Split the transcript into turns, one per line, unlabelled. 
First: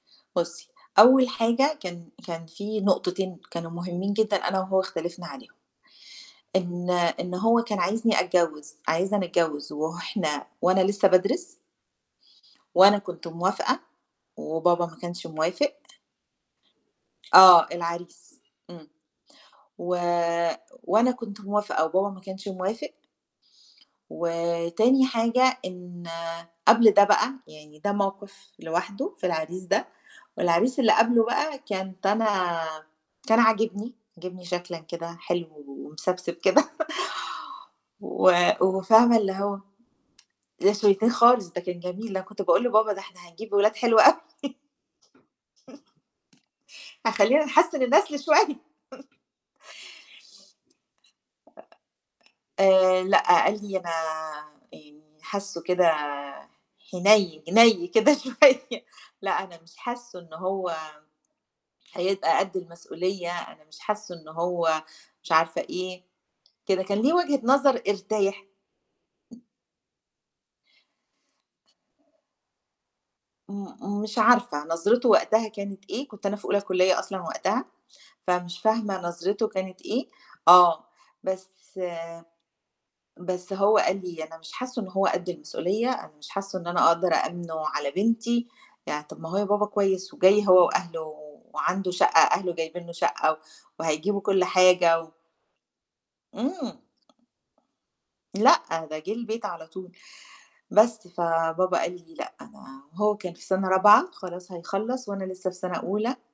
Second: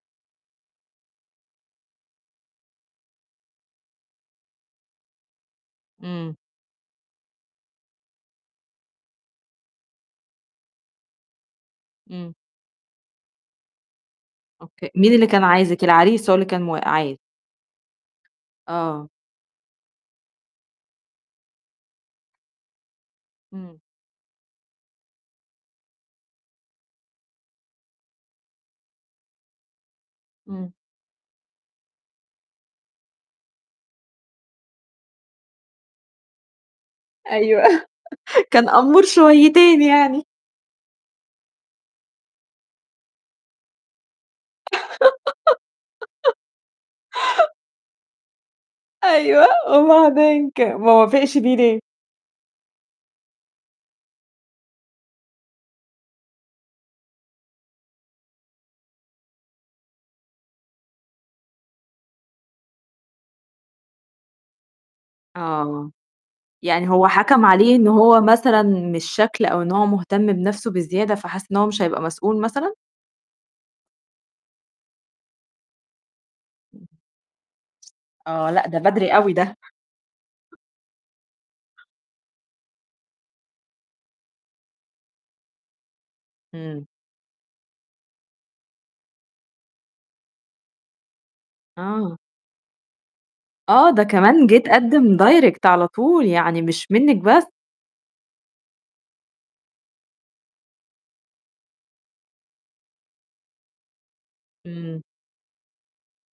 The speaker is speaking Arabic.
بُصّي أول حاجة كان كان في نقطتين كانوا مُهمّين جدًا أنا وهو اختلفنا عليهم،
إمم.
إن إن هو كان عايزني أتجوّز عايزنا نتجوّز وه إحنا وأنا لسّه بادرس
إمم.
وأنا كنت موافقة وبابا
أوكي،
ما
مين
كانش
اللي كان
موافق
عايزِك؟ العريس هو اللي كان مواق عاي
آه، العريس إمم.
آه.
و وأنا كنت موافقة وبابا ما كانش موافق
إمم.
وتاني حاجة إن قبل ده بقى، يعني ده موقِف لوحده في العريس ده،
إمم.
والعريس اللي قبله بقى كانت أنا كان عاجبني، عاجبني شكلًا كده حلو ومِسَبسِب كده
أيوه،
و
كان قَمّور
وفاهمة اللي هو
شويّتين يعني.
ده شويّتين خالص ده كان جميل ده أنا كنت باقول لبابا ده إحنا هنجيب ولاد حلوة أوي. هيخلّينا نحسّن النسل شوي
أيوه، وبعدين ك ما وافقش بيه ليه؟
آآ لأ، قال لي "أنا يعني حاسّه كده حنيّن نَي كده شوية لأ، أنا مش حاسّه إن هو هيبقى قد المسئولية،" أنا مش حاسّه إنه هو مش عارفة
آه.
إيه، كده
يعني
كان
هو
لي وجهة
حَكَم عليه
نظر
إن هو
أرتاح
مثلًا من الشكل أو إن هو مُهتم بنَفْسه بزيادة فحس إن هو مش هيبقى مسؤول مثلًا؟
م مش عارفة نظرته وقتها كانت إيه، كنت أنا في أولى
إمم.
كلّية أصلًا وقتها،
آه،
فمش
لأ، ده
فاهمة
بدري أوي
نظرته
ده.
كانت إيه، آه، بس بس هو قال لي "أنا مش حاسّه إن هو قد المسؤولية، أنا مش حاسّه إن
إمم.
أنا أقدر أأمنُه على بنتي." يعني طَب ما أهو بابا كويس وجاي هو وأهله وعنده شقّة
آه.
أهله جايبين له شقّة و
آه، ده
وهيجيبوا كلّ
كمان جِه
حاجة و
اتقدّم direct على طول يعني
إمم.
مش منِّك بس.
لأ، ده جِه البيت على طول، بس فبابا قال لي لأ، أنا هو كان في سَنة رابعة خلاص
إمم.
هيخلّص وأنا لسّه في سَنة أولى